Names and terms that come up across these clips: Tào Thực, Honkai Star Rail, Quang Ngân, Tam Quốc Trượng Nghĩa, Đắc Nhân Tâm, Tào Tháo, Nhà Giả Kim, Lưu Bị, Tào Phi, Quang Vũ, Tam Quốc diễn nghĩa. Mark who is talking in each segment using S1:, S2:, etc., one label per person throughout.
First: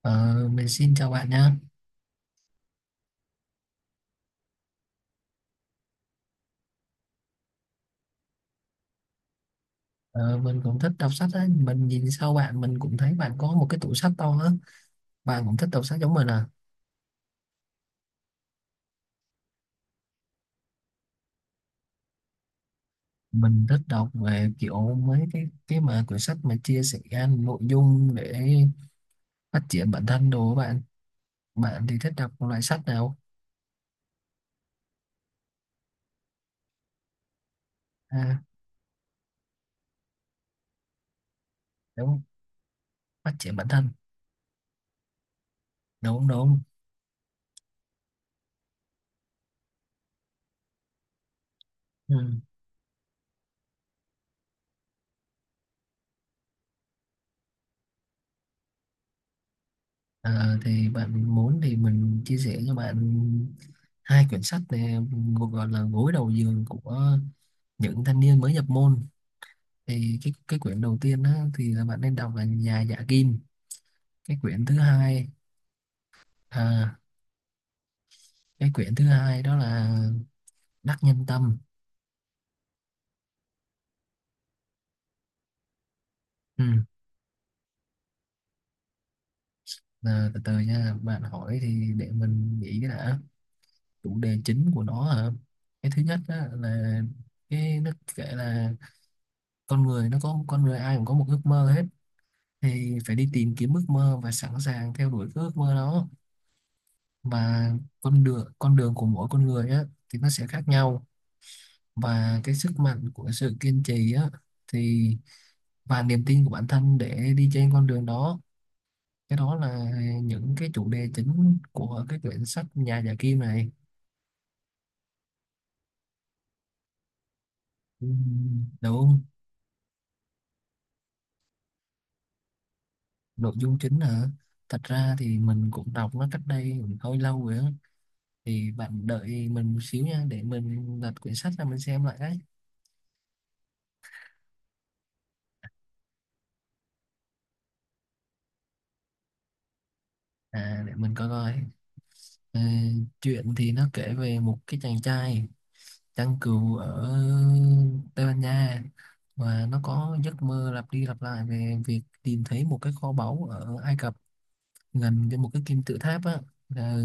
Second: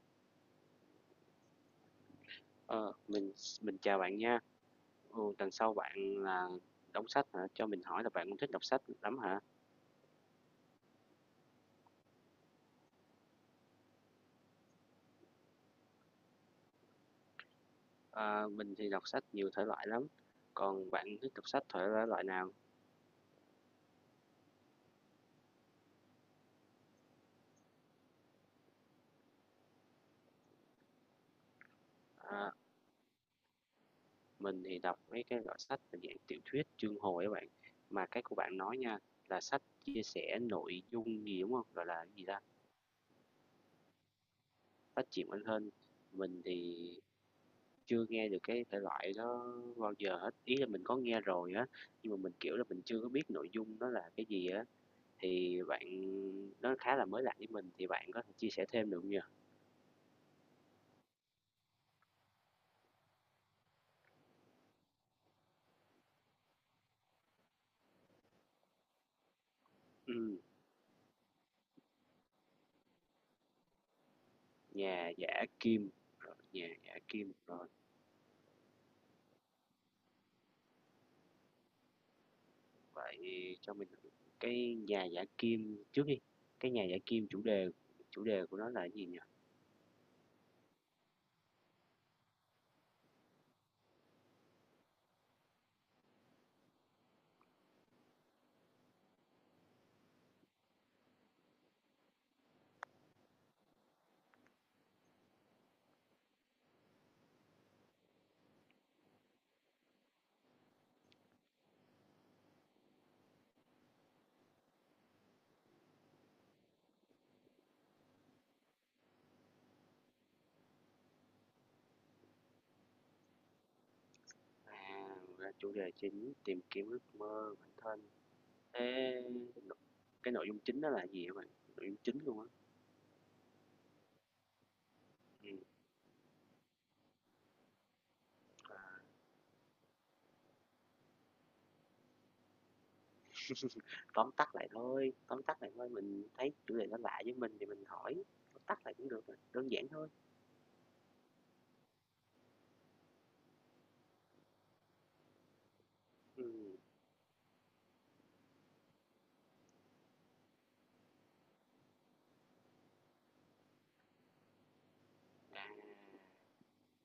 S1: Ờ, mình xin chào bạn nha.
S2: Ờ, mình mình chào bạn nha. Ừ, lần sau bạn là đọc sách hả? Cho mình hỏi là bạn cũng thích đọc sách lắm hả?
S1: Ờ, mình cũng thích đọc sách á. Mình nhìn sau bạn mình cũng thấy bạn có một cái tủ sách to á. Bạn cũng thích đọc sách giống mình à?
S2: Ờ, mình thì đọc sách nhiều thể loại lắm. Còn bạn thích đọc sách thể loại nào?
S1: Mình thích đọc về kiểu mấy cái mà quyển sách mà chia sẻ nội dung để phát triển bản thân đồ của bạn. Bạn thì thích đọc
S2: Ờ,
S1: loại sách nào?
S2: mình thì đọc mấy cái loại sách là dạng tiểu thuyết, chương hồi á bạn. Mà cái của
S1: À,
S2: bạn nói nha, là sách chia sẻ nội dung gì đúng không? Gọi là cái
S1: đúng,
S2: gì ta?
S1: phát triển bản thân.
S2: Sách truyện Anh Hên.
S1: Đúng
S2: Mình
S1: đúng.
S2: thì chưa nghe được cái thể loại đó bao giờ hết. Ý là mình có nghe rồi á, nhưng
S1: Ừ.
S2: mà mình kiểu là mình chưa có biết nội dung nó là cái gì á. Thì bạn Nó khá là mới lạ với mình, thì bạn có thể chia sẻ thêm được không nhỉ?
S1: Ờ, thì bạn muốn thì mình chia sẻ cho bạn hai quyển sách này, một gọi là gối đầu giường của những thanh niên mới nhập môn. Thì cái
S2: Ừm,
S1: cái quyển đầu tiên á, thì là bạn nên đọc là Nhà Dạ Kim. cái quyển thứ
S2: Nhà
S1: hai
S2: giả kim, nhà giả
S1: à
S2: kim, rồi.
S1: cái quyển thứ hai đó là Đắc Nhân Tâm.
S2: Vậy cho mình cái nhà giả kim trước đi.
S1: Ừ.
S2: Cái nhà giả kim chủ đề của nó là cái gì nhỉ?
S1: Là từ từ nha, bạn hỏi thì để mình nghĩ cái đã. Chủ đề chính của nó hả? Cái thứ nhất á, là cái nó kể là con người nó có con người ai cũng có một ước mơ hết, thì phải đi tìm kiếm ước mơ và sẵn sàng theo đuổi cái ước mơ đó. Và con đường của mỗi con người á, thì nó sẽ khác nhau. Và cái sức mạnh của sự kiên trì á, thì và niềm tin của bản thân để đi trên con đường đó. Cái đó là những cái chủ đề chính của cái quyển sách Nhà Giả Kim này.
S2: À, ra chủ đề chính tìm kiếm ước mơ bản thân.
S1: Đúng không?
S2: Thế cái nội dung chính đó là gì hả bạn? Nội dung chính luôn á?
S1: Nội dung chính là thật ra thì
S2: Ừm,
S1: mình cũng đọc nó cách đây cũng hơi lâu rồi á, thì bạn đợi mình một xíu nha, để mình lật quyển sách ra mình xem lại đấy.
S2: Tóm tắt lại thôi, tóm tắt lại thôi, mình thấy chủ đề nó lạ với mình thì mình hỏi, tóm tắt lại cũng được mà, đơn giản thôi.
S1: À, để mình coi coi. Ờ, Chuyện thì nó kể về một cái chàng trai chăn
S2: Ừm,
S1: cừu ở Tây Ban Nha, và nó có giấc mơ lặp đi lặp lại về việc tìm thấy một cái kho báu ở Ai Cập, gần với một cái kim tự tháp á. Là-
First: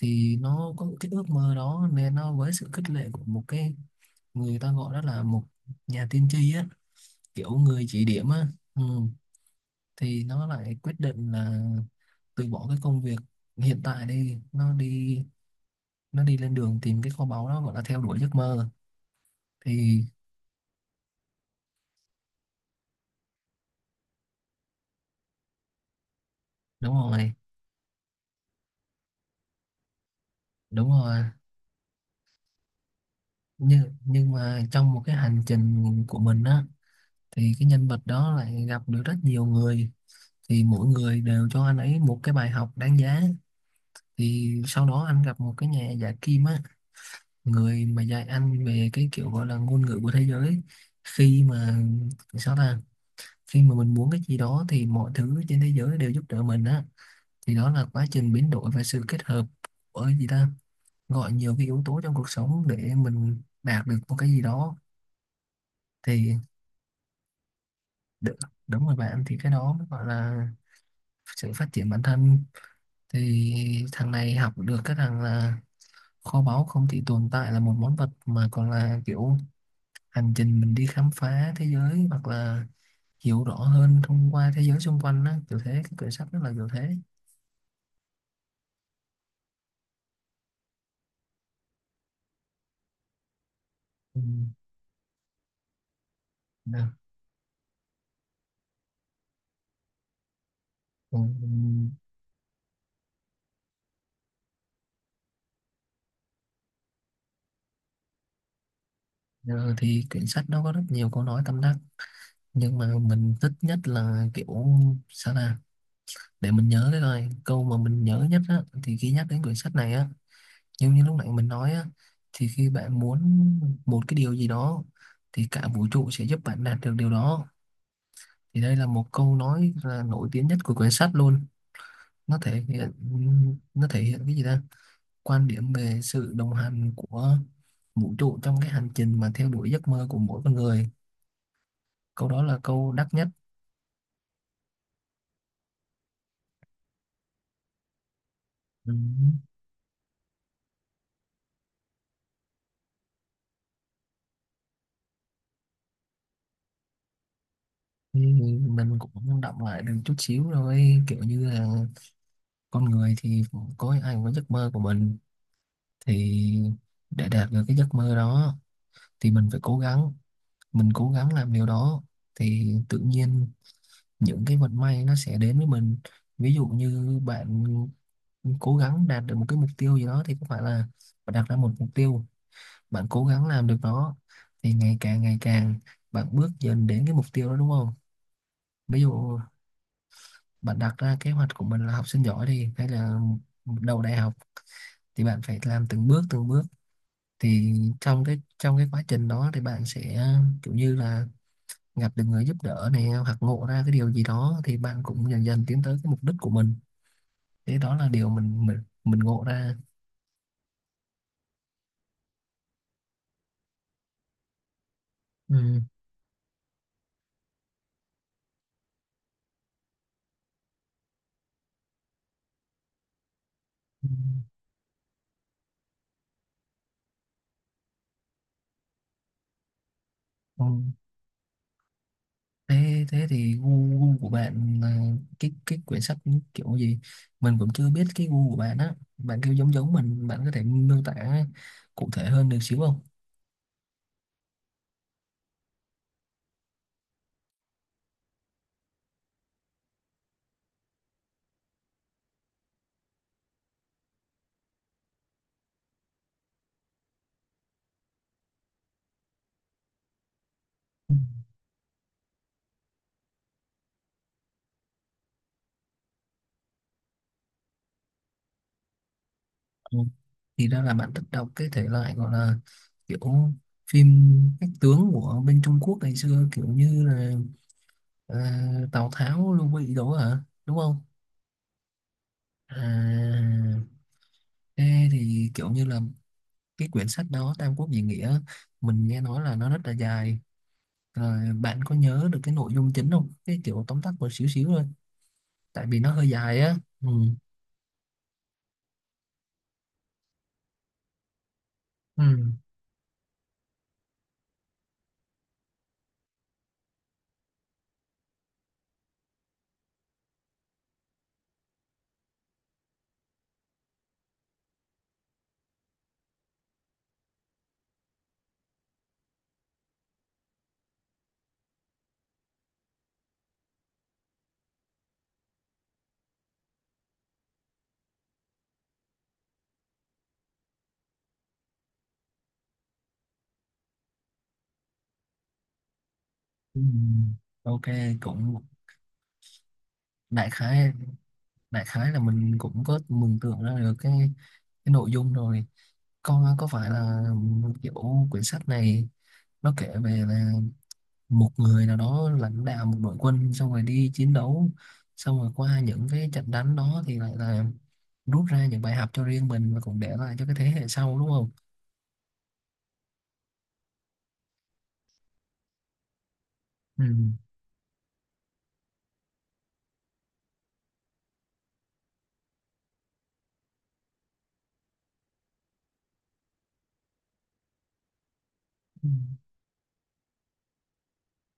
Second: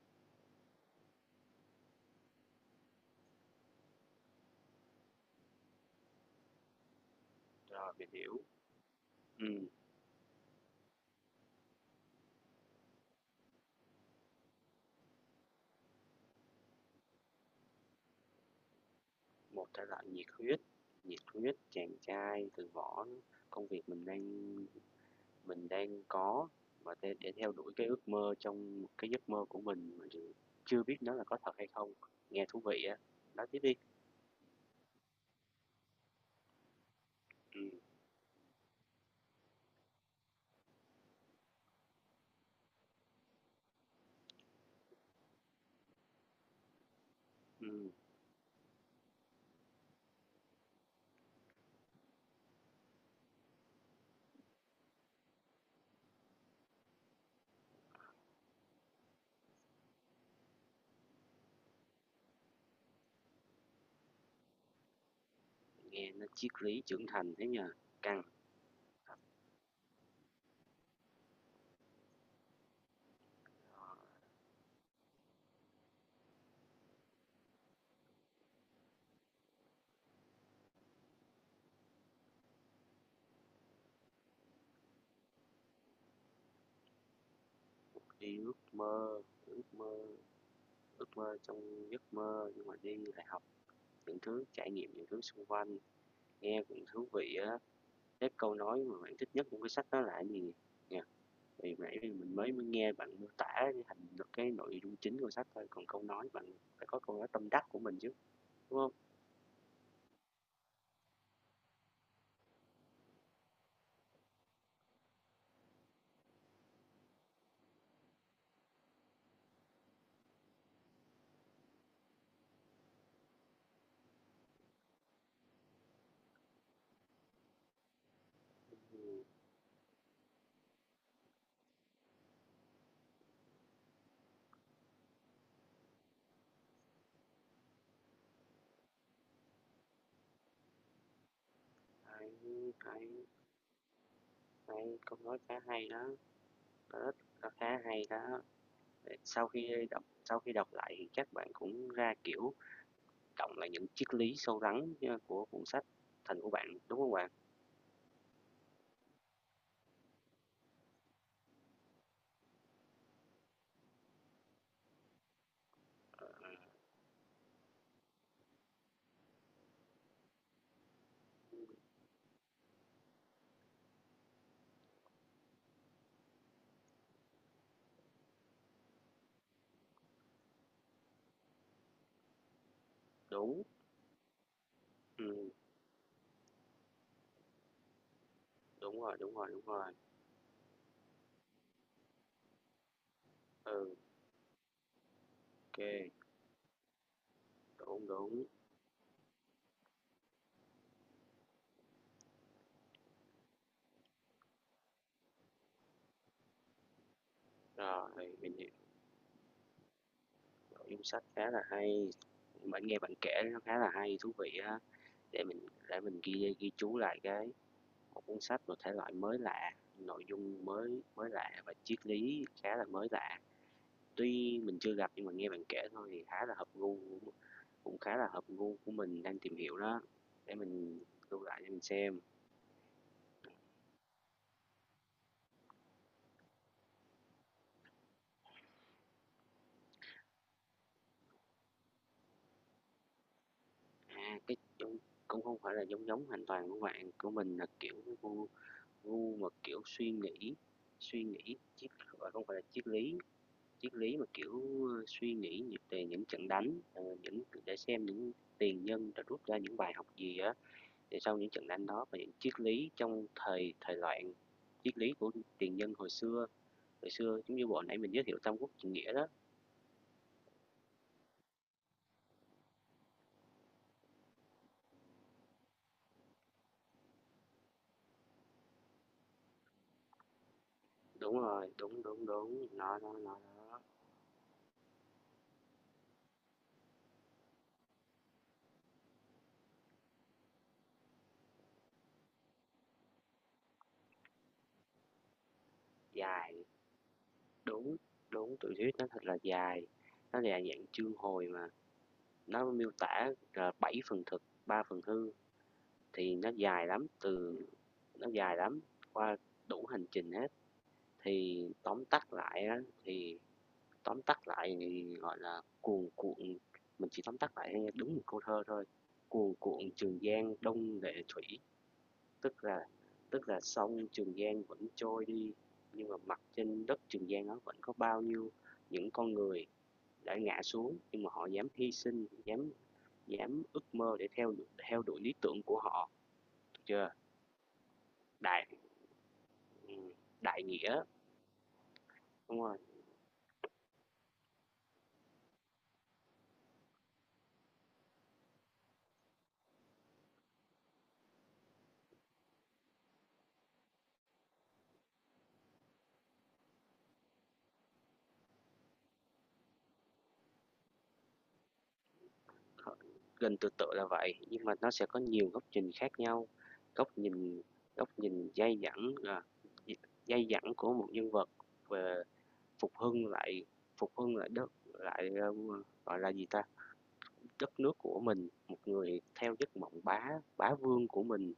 S1: thì nó có một cái ước mơ đó, nên nó với sự khích lệ của một cái, người ta gọi đó là một nhà tiên tri á, kiểu người
S2: rồi,
S1: chỉ
S2: mình
S1: điểm
S2: hiểu.
S1: á. Ừ.
S2: Ừm,
S1: Thì nó lại quyết định là từ bỏ cái công việc hiện tại, đi nó đi lên đường tìm cái kho báu đó, gọi là theo đuổi giấc mơ.
S2: Một thể
S1: Thì
S2: loại nhiệt huyết chàng trai từ bỏ công việc mình đang có
S1: đúng
S2: và để
S1: rồi,
S2: theo đuổi cái ước mơ trong cái giấc mơ của mình mà chưa chưa
S1: đúng
S2: biết nó
S1: rồi.
S2: là có thật hay không. Nghe thú vị á, nói tiếp đi.
S1: Nhưng mà trong một cái hành trình của mình á, thì cái
S2: Ừm,
S1: nhân vật đó lại gặp được rất nhiều người, thì mỗi người đều cho anh ấy một cái bài học đáng giá. Thì sau đó anh gặp một cái nhà giả kim á, người
S2: ừm,
S1: mà dạy anh về cái kiểu gọi là ngôn ngữ của thế giới. Khi mà, sao ta, khi mà mình muốn cái gì đó thì mọi thứ trên thế giới đều giúp đỡ mình á. Thì đó là quá trình biến đổi và sự kết hợp của, gì ta, gọi nhiều cái yếu tố trong cuộc sống để mình đạt được một cái gì đó.
S2: Nghe nó
S1: Thì
S2: triết lý trưởng thành thế nhờ, căng.
S1: Đ- đúng rồi bạn, thì cái đó mới gọi là sự phát triển bản thân. Thì thằng này học được cái thằng là kho báu không chỉ tồn tại là một món vật, mà còn là kiểu hành trình mình đi khám phá thế giới, hoặc là hiểu rõ hơn thông qua thế giới xung quanh đó, kiểu thế. Cái quyển sách rất là kiểu thế.
S2: Đi ước mơ, ước mơ, ước mơ trong giấc mơ nhưng mà đi lại học những
S1: Ừ.
S2: thứ, trải nghiệm những thứ xung quanh, nghe
S1: Nè,
S2: cũng thú vị á. Cái câu nói mà bạn thích nhất trong cái sách đó là cái gì nhỉ?
S1: còn
S2: Thì nãy mình mới mới nghe bạn mô tả thành được cái nội dung chính của sách thôi, còn câu nói bạn phải có câu nói tâm đắc của mình chứ, đúng không?
S1: giờ thì quyển sách nó có rất nhiều câu nói tâm đắc, nhưng mà mình thích nhất là kiểu, sao là, để mình nhớ cái coi câu mà mình nhớ nhất á, thì khi nhắc đến quyển sách này á, nhưng như lúc nãy mình nói á, thì khi bạn muốn một cái điều gì đó thì cả vũ trụ sẽ giúp bạn đạt được điều đó. Thì đây là một câu nói là nổi tiếng nhất của quyển sách luôn. Nó thể hiện nó thể hiện cái gì ta, quan điểm về sự đồng hành của vũ trụ trong cái hành trình mà theo đuổi giấc mơ của mỗi con người. Câu
S2: Hay,
S1: đó là câu đắt nhất.
S2: hay, hay, câu nói khá hay đó, nó khá hay đó.
S1: Ừ.
S2: Sau khi đọc lại thì chắc bạn cũng ra, kiểu, cộng lại những triết lý sâu rắn của cuốn sách thành của bạn, đúng không bạn?
S1: Thì mình cũng đọc lại được chút xíu rồi, kiểu như là con người thì có ai cũng có giấc mơ của mình, thì để đạt được cái giấc mơ đó thì mình phải cố gắng, mình cố gắng làm điều đó, thì tự nhiên những cái vận may nó sẽ đến với mình. Ví dụ như bạn cố gắng đạt được một cái mục tiêu gì đó, thì không phải là bạn đặt ra một mục tiêu, bạn cố gắng
S2: Đúng,
S1: làm được nó, thì ngày
S2: ừm,
S1: càng bạn bước dần đến cái mục tiêu đó, đúng không? Ví
S2: đúng rồi, đúng
S1: dụ
S2: rồi, đúng rồi.
S1: bạn đặt ra kế hoạch của mình là học sinh giỏi đi, hay là
S2: Ừ,
S1: đầu đại học, thì bạn phải làm từng
S2: OK,
S1: bước từng bước. Thì
S2: đúng,
S1: trong cái
S2: đúng.
S1: trong cái quá trình đó thì bạn sẽ kiểu như là gặp được người giúp đỡ này, hoặc ngộ ra cái điều gì đó, thì bạn cũng dần dần tiến tới cái mục đích của mình. Thế đó là điều
S2: Rồi,
S1: mình ngộ ra.
S2: nội dung sách khá là hay, bạn nghe bạn kể nó khá là hay, thú vị á. Để
S1: Ừ.
S2: mình để mình ghi ghi chú lại cái một cuốn sách một thể loại mới lạ, nội dung mới mới lạ và triết lý khá là mới lạ.
S1: Ừ.
S2: Tuy mình chưa gặp nhưng mà nghe bạn kể thôi thì khá là hợp gu cũng khá là hợp gu của mình đang tìm hiểu đó. Để
S1: Ừ.
S2: mình lưu lại để mình xem.
S1: thế thế thì gu gu của bạn là cái quyển sách kiểu gì, mình cũng chưa biết cái gu của bạn á. Bạn kêu giống giống mình, bạn có thể miêu tả cụ thể hơn được xíu không?
S2: À, cái cũng không phải là giống giống hoàn toàn của bạn, của mình là kiểu gu gu mà kiểu suy nghĩ triết không phải là triết lý. Triết lý mà, kiểu, suy nghĩ về những trận đánh, những để xem những tiền nhân đã rút ra những bài học gì á, để sau những trận đánh đó và những triết lý trong thời thời loạn, triết lý của tiền nhân hồi xưa. Hồi xưa giống như bọn nãy mình giới thiệu Tam Quốc Trượng Nghĩa đó.
S1: Ừ. Thì ra là bạn thích đọc cái thể loại gọi là kiểu phim cách tướng của bên Trung Quốc ngày xưa, kiểu như là, à, Tào Tháo, Lưu Bị đó hả, đúng không?
S2: Đúng rồi, đúng, đúng, đúng, nó nó nó
S1: À,
S2: nó
S1: thế thì kiểu như là cái quyển sách đó Tam Quốc Diễn Nghĩa, mình nghe nói là nó rất là dài. Rồi bạn có nhớ được cái nội dung chính không, cái kiểu tóm tắt một xíu xíu thôi, tại vì nó hơi dài
S2: dài,
S1: á. Ừ.
S2: đúng, đúng, tiểu thuyết nó thật là dài, nó là dạng chương hồi mà,
S1: Ừ.
S2: nó miêu tả, 7 phần thực, 3 phần hư. Thì nó dài lắm qua đủ hành trình hết. Thì tóm tắt lại á, thì tóm tắt lại thì gọi là cuồn cuộn, mình chỉ tóm tắt lại đúng một câu thơ thôi: cuồn cuộn Trường Giang đông lệ thủy, tức là tức là sông Trường Giang vẫn trôi đi, nhưng mà mặt trên đất Trường Giang đó vẫn có bao nhiêu những con người đã ngã xuống, nhưng mà họ dám hy sinh, dám dám ước mơ để theo theo đuổi lý tưởng của họ. Được
S1: Ừ.
S2: chưa?
S1: OK, cũng
S2: Đại. Ừm,
S1: đại
S2: đại
S1: khái
S2: nghĩa,
S1: đại khái là mình
S2: đúng rồi.
S1: cũng có mường tượng ra được cái nội dung rồi. Con có phải là kiểu quyển sách này nó kể về là một người nào đó lãnh đạo một đội quân, xong rồi đi chiến đấu, xong rồi qua những cái trận đánh đó thì lại là rút ra những bài học cho riêng mình, và cũng để lại cho cái thế hệ sau, đúng không?
S2: h Gần tương tự là vậy, nhưng mà nó sẽ có nhiều góc nhìn khác nhau,
S1: Ừ.
S2: góc nhìn góc nhìn dai dẳng, à, d dai dẳng của một nhân vật về phục hưng lại phục hưng lại đất lại, gọi là gì ta, đất nước của mình, một
S1: Ừ.
S2: người theo giấc mộng bá bá vương của mình,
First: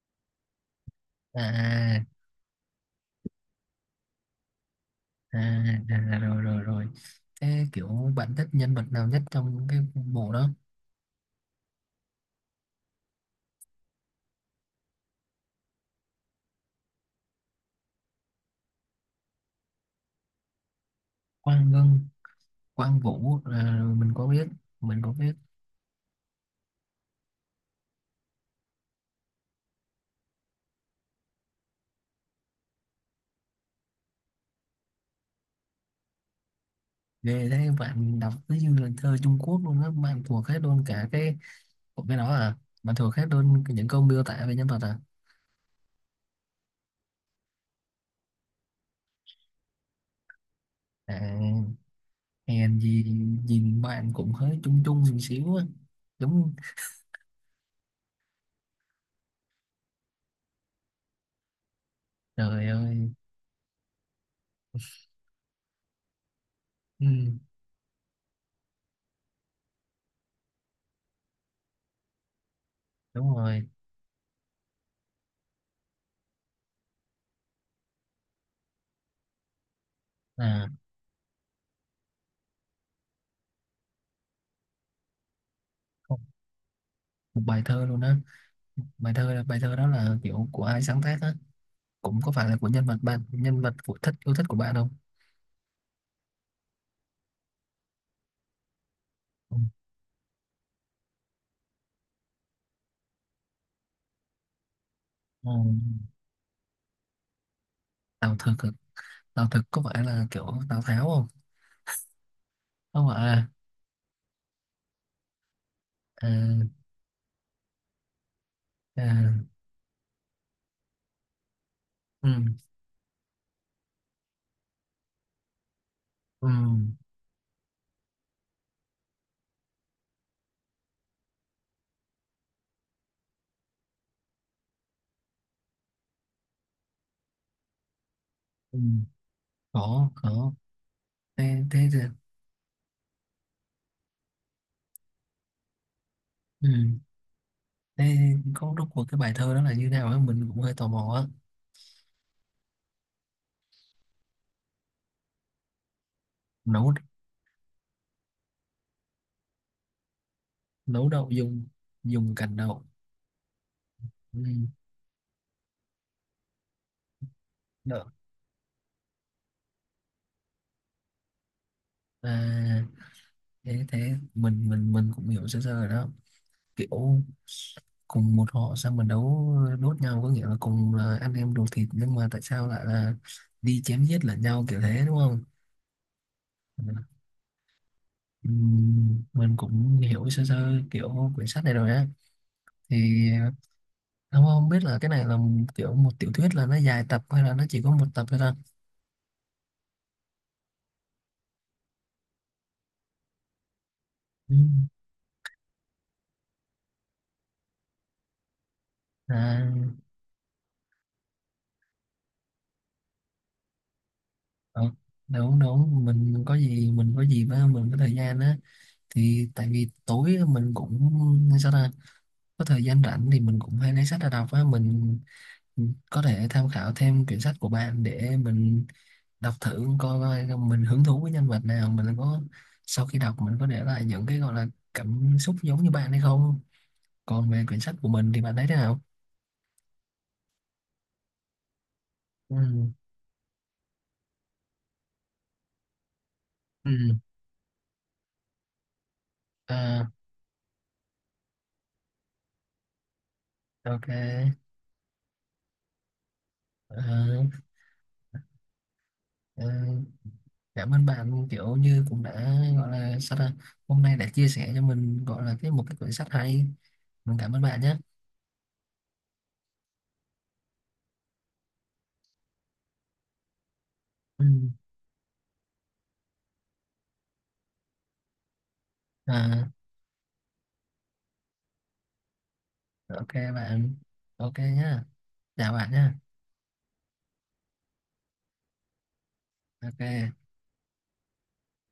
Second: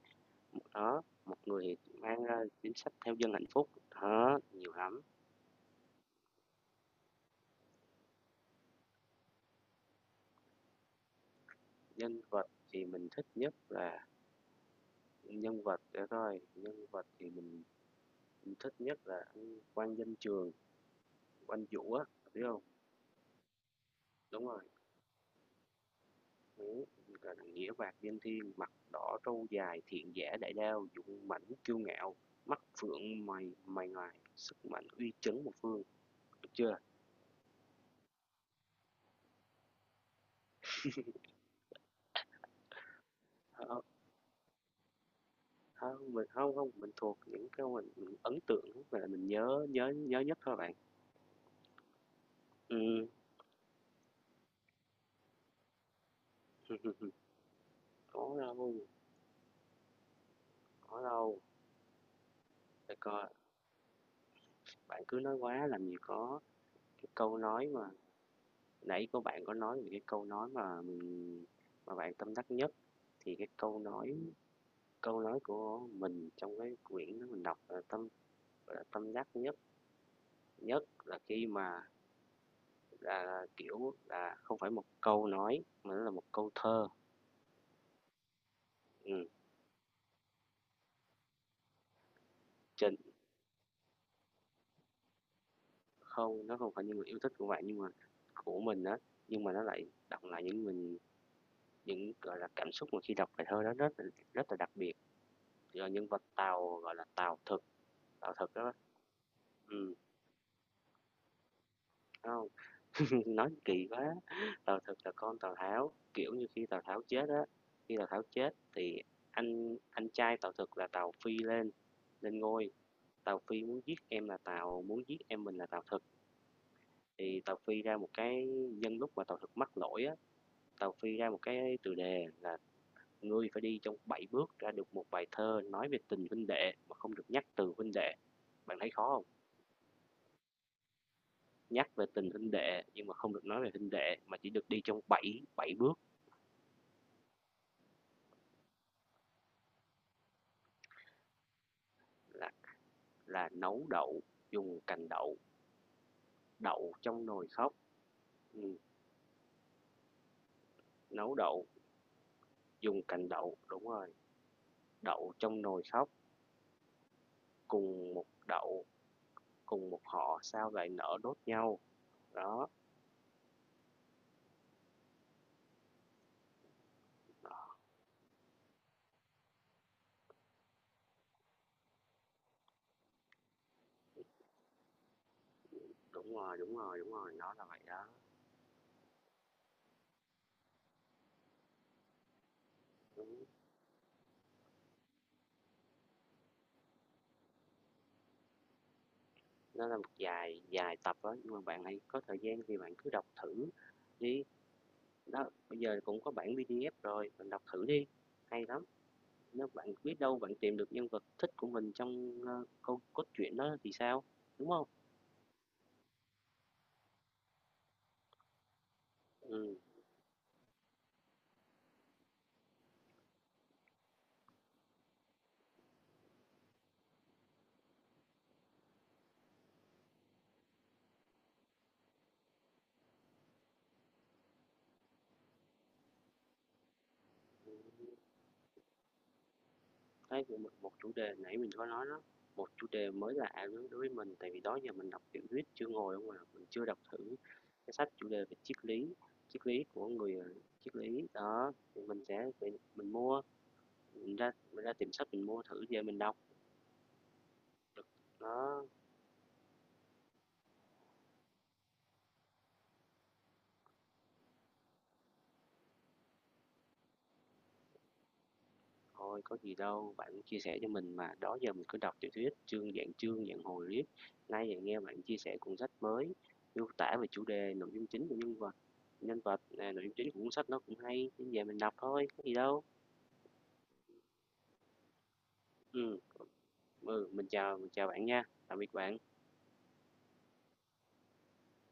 S2: đó, một người
S1: à,
S2: mang ra chính sách theo dân hạnh phúc, đó, nhiều lắm.
S1: à, à, rồi rồi rồi, thế kiểu bạn thích nhân vật nào nhất trong cái bộ đó?
S2: Nhân vật thì mình thích nhất là nhân vật để coi. Nhân vật thì mình thích nhất là anh quang danh trường, quang
S1: Quang
S2: vũ
S1: Ngân,
S2: á, biết không?
S1: Quang Vũ à, mình có biết,
S2: Đúng rồi,
S1: mình có biết.
S2: Huế, là nghĩa vạc danh thiên, mặt đỏ trâu dài, thiện giả đại đao, dũng mãnh kiêu ngạo, mắt phượng mày mày ngoài, sức mạnh uy chấn một phương, được chưa?
S1: Ghê thế, bạn đọc cứ như là thơ Trung Quốc luôn á. Bạn thuộc hết luôn cả cái của cái đó à? Bạn thuộc hết luôn
S2: Hông,
S1: những câu miêu tả về nhân vật à?
S2: hông, mình không không mình thuộc những cái mình ấn tượng và mình nhớ nhớ nhớ nhất thôi bạn.
S1: À, hèn gì
S2: Ừm,
S1: nhìn bạn cũng hơi trung trung một xíu á. Đúng.
S2: có đâu, có đâu,
S1: Trời
S2: để
S1: ơi.
S2: coi, bạn cứ nói quá làm gì có.
S1: Ừ,
S2: Cái câu nói mà nãy có bạn có nói về cái câu nói mà bạn tâm đắc nhất,
S1: đúng
S2: thì cái
S1: rồi.
S2: câu nói của mình trong cái quyển đó mình đọc là tâm đắc nhất
S1: À
S2: nhất là khi mà là kiểu là không phải một câu nói mà nó là
S1: không,
S2: một câu thơ
S1: một bài thơ luôn á. bài
S2: ừ.
S1: thơ bài thơ đó là kiểu của ai sáng tác á? Cũng có phải là của nhân
S2: trên
S1: vật bạn, nhân vật của thích yêu thích của bạn không?
S2: Không, nó không phải những người yêu thích của bạn nhưng mà của mình á, nhưng mà
S1: Ừ.
S2: nó lại đọc lại những gọi là cảm xúc mà khi đọc bài thơ đó rất rất là đặc biệt,
S1: Ừ,
S2: do nhân vật Tào gọi là tàu thực, tàu
S1: Tào
S2: thực
S1: Thực à?
S2: đó
S1: Tàu thực
S2: ừ.
S1: có
S2: Đúng
S1: phải là kiểu Tào Tháo không?
S2: không?
S1: Không phải à,
S2: Nói kỳ quá, thực là con Tào Tháo,
S1: à,
S2: kiểu như, khi Tào Tháo chết thì
S1: à,
S2: anh trai Tào Thực là Tào Phi lên
S1: ừ,
S2: lên ngôi, Tào Phi muốn giết em mình là Tào Thực.
S1: ừ,
S2: Thì Tào Phi ra một cái nhân lúc mà Tào Thực mắc lỗi á, Tào Phi ra một cái từ đề là: ngươi phải đi trong 7 bước ra được một bài thơ nói về tình huynh đệ mà không được nhắc từ huynh đệ. Bạn
S1: ừ,
S2: thấy khó không?
S1: khổ, khổ. Thế,
S2: Nhắc về tình huynh đệ nhưng mà không được nói về huynh đệ mà chỉ được đi trong 7 7 bước.
S1: ừ, thế có trúc của cái bài thơ đó là như nào á? Mình cũng hơi tò mò á.
S2: Là là nấu đậu, dùng cành đậu,
S1: Nấu,
S2: đậu trong nồi khóc. ừm,
S1: nấu đậu
S2: Nấu
S1: dùng,
S2: đậu,
S1: dùng cành đậu.
S2: dùng cành đậu, đúng rồi.
S1: Ừ,
S2: Đậu trong nồi khóc,
S1: đậu.
S2: cùng một đậu, cùng một họ sao lại nở đốt nhau. Đó,
S1: À, thế, thế, mình cũng hiểu sơ sơ rồi đó. Kiểu
S2: đó
S1: cùng một họ sao mà đấu đốt nhau, có nghĩa là cùng là anh em ruột thịt nhưng mà tại sao lại là đi chém giết lẫn nhau, kiểu thế, đúng không?
S2: đúng rồi, đúng
S1: Ừ.
S2: rồi, đúng rồi, nó là vậy đó.
S1: Mình cũng hiểu sơ sơ kiểu quyển sách này rồi á. Thì không không biết là cái này là, kiểu một tiểu thuyết là nó dài tập, hay là nó chỉ có một tập thôi ta.
S2: Nó là một dài dài tập đó, nhưng mà bạn hãy có thời gian thì bạn cứ đọc thử đi.
S1: Ừm.
S2: Đó bây giờ cũng có bản PDF rồi, bạn đọc thử đi, hay lắm. Nếu bạn
S1: à
S2: biết đâu bạn tìm được nhân vật thích của mình trong câu cốt truyện đó thì sao, đúng
S1: ờ,
S2: không
S1: đúng đúng, mình có gì mà mình có thời gian á, thì tại
S2: ừ.
S1: vì tối mình cũng, sao ta, có thời gian rảnh thì mình cũng hay lấy sách ra đọc á mình. Ừ, có thể tham khảo thêm quyển sách của bạn để mình đọc thử, coi coi mình hứng thú với nhân vật nào, mình có, sau khi đọc mình có để lại những cái gọi là cảm xúc giống như bạn hay không. Còn về quyển sách của mình thì bạn thấy thế nào?
S2: Đấy, một một chủ đề nãy mình có nói đó, một chủ
S1: Ừ.
S2: đề mới lạ đối với mình, tại vì đó giờ mình đọc tiểu thuyết chưa ngồi không à, mình chưa đọc
S1: Ừ.
S2: thử cái sách chủ đề về triết lý
S1: À,
S2: của người triết lý. Đó, thì mình mua,
S1: OK.
S2: mình ra tìm sách mình mua thử về mình đọc
S1: à,
S2: được. Đó.
S1: à, cảm ơn bạn, kiểu như cũng đã gọi là, sao ta, hôm nay đã chia sẻ cho mình gọi là cái, một cái quyển sách hay. Mình cảm ơn bạn nhé.
S2: Thôi có gì đâu, bạn chia sẻ cho mình mà, đó giờ mình cứ đọc tiểu thuyết chương, dạng hồi riết.
S1: Ừ.
S2: Nay lại nghe bạn chia sẻ cuốn sách mới, miêu tả về chủ đề, nội dung chính của nhân vật,
S1: À,
S2: à, nội dung chính của cuốn sách nó cũng hay, nên về mình đọc thôi, có gì đâu.
S1: OK bạn, OK nhá, chào bạn nhá.
S2: Ừ, ừ, mình chào bạn nha, tạm biệt bạn.
S1: OK.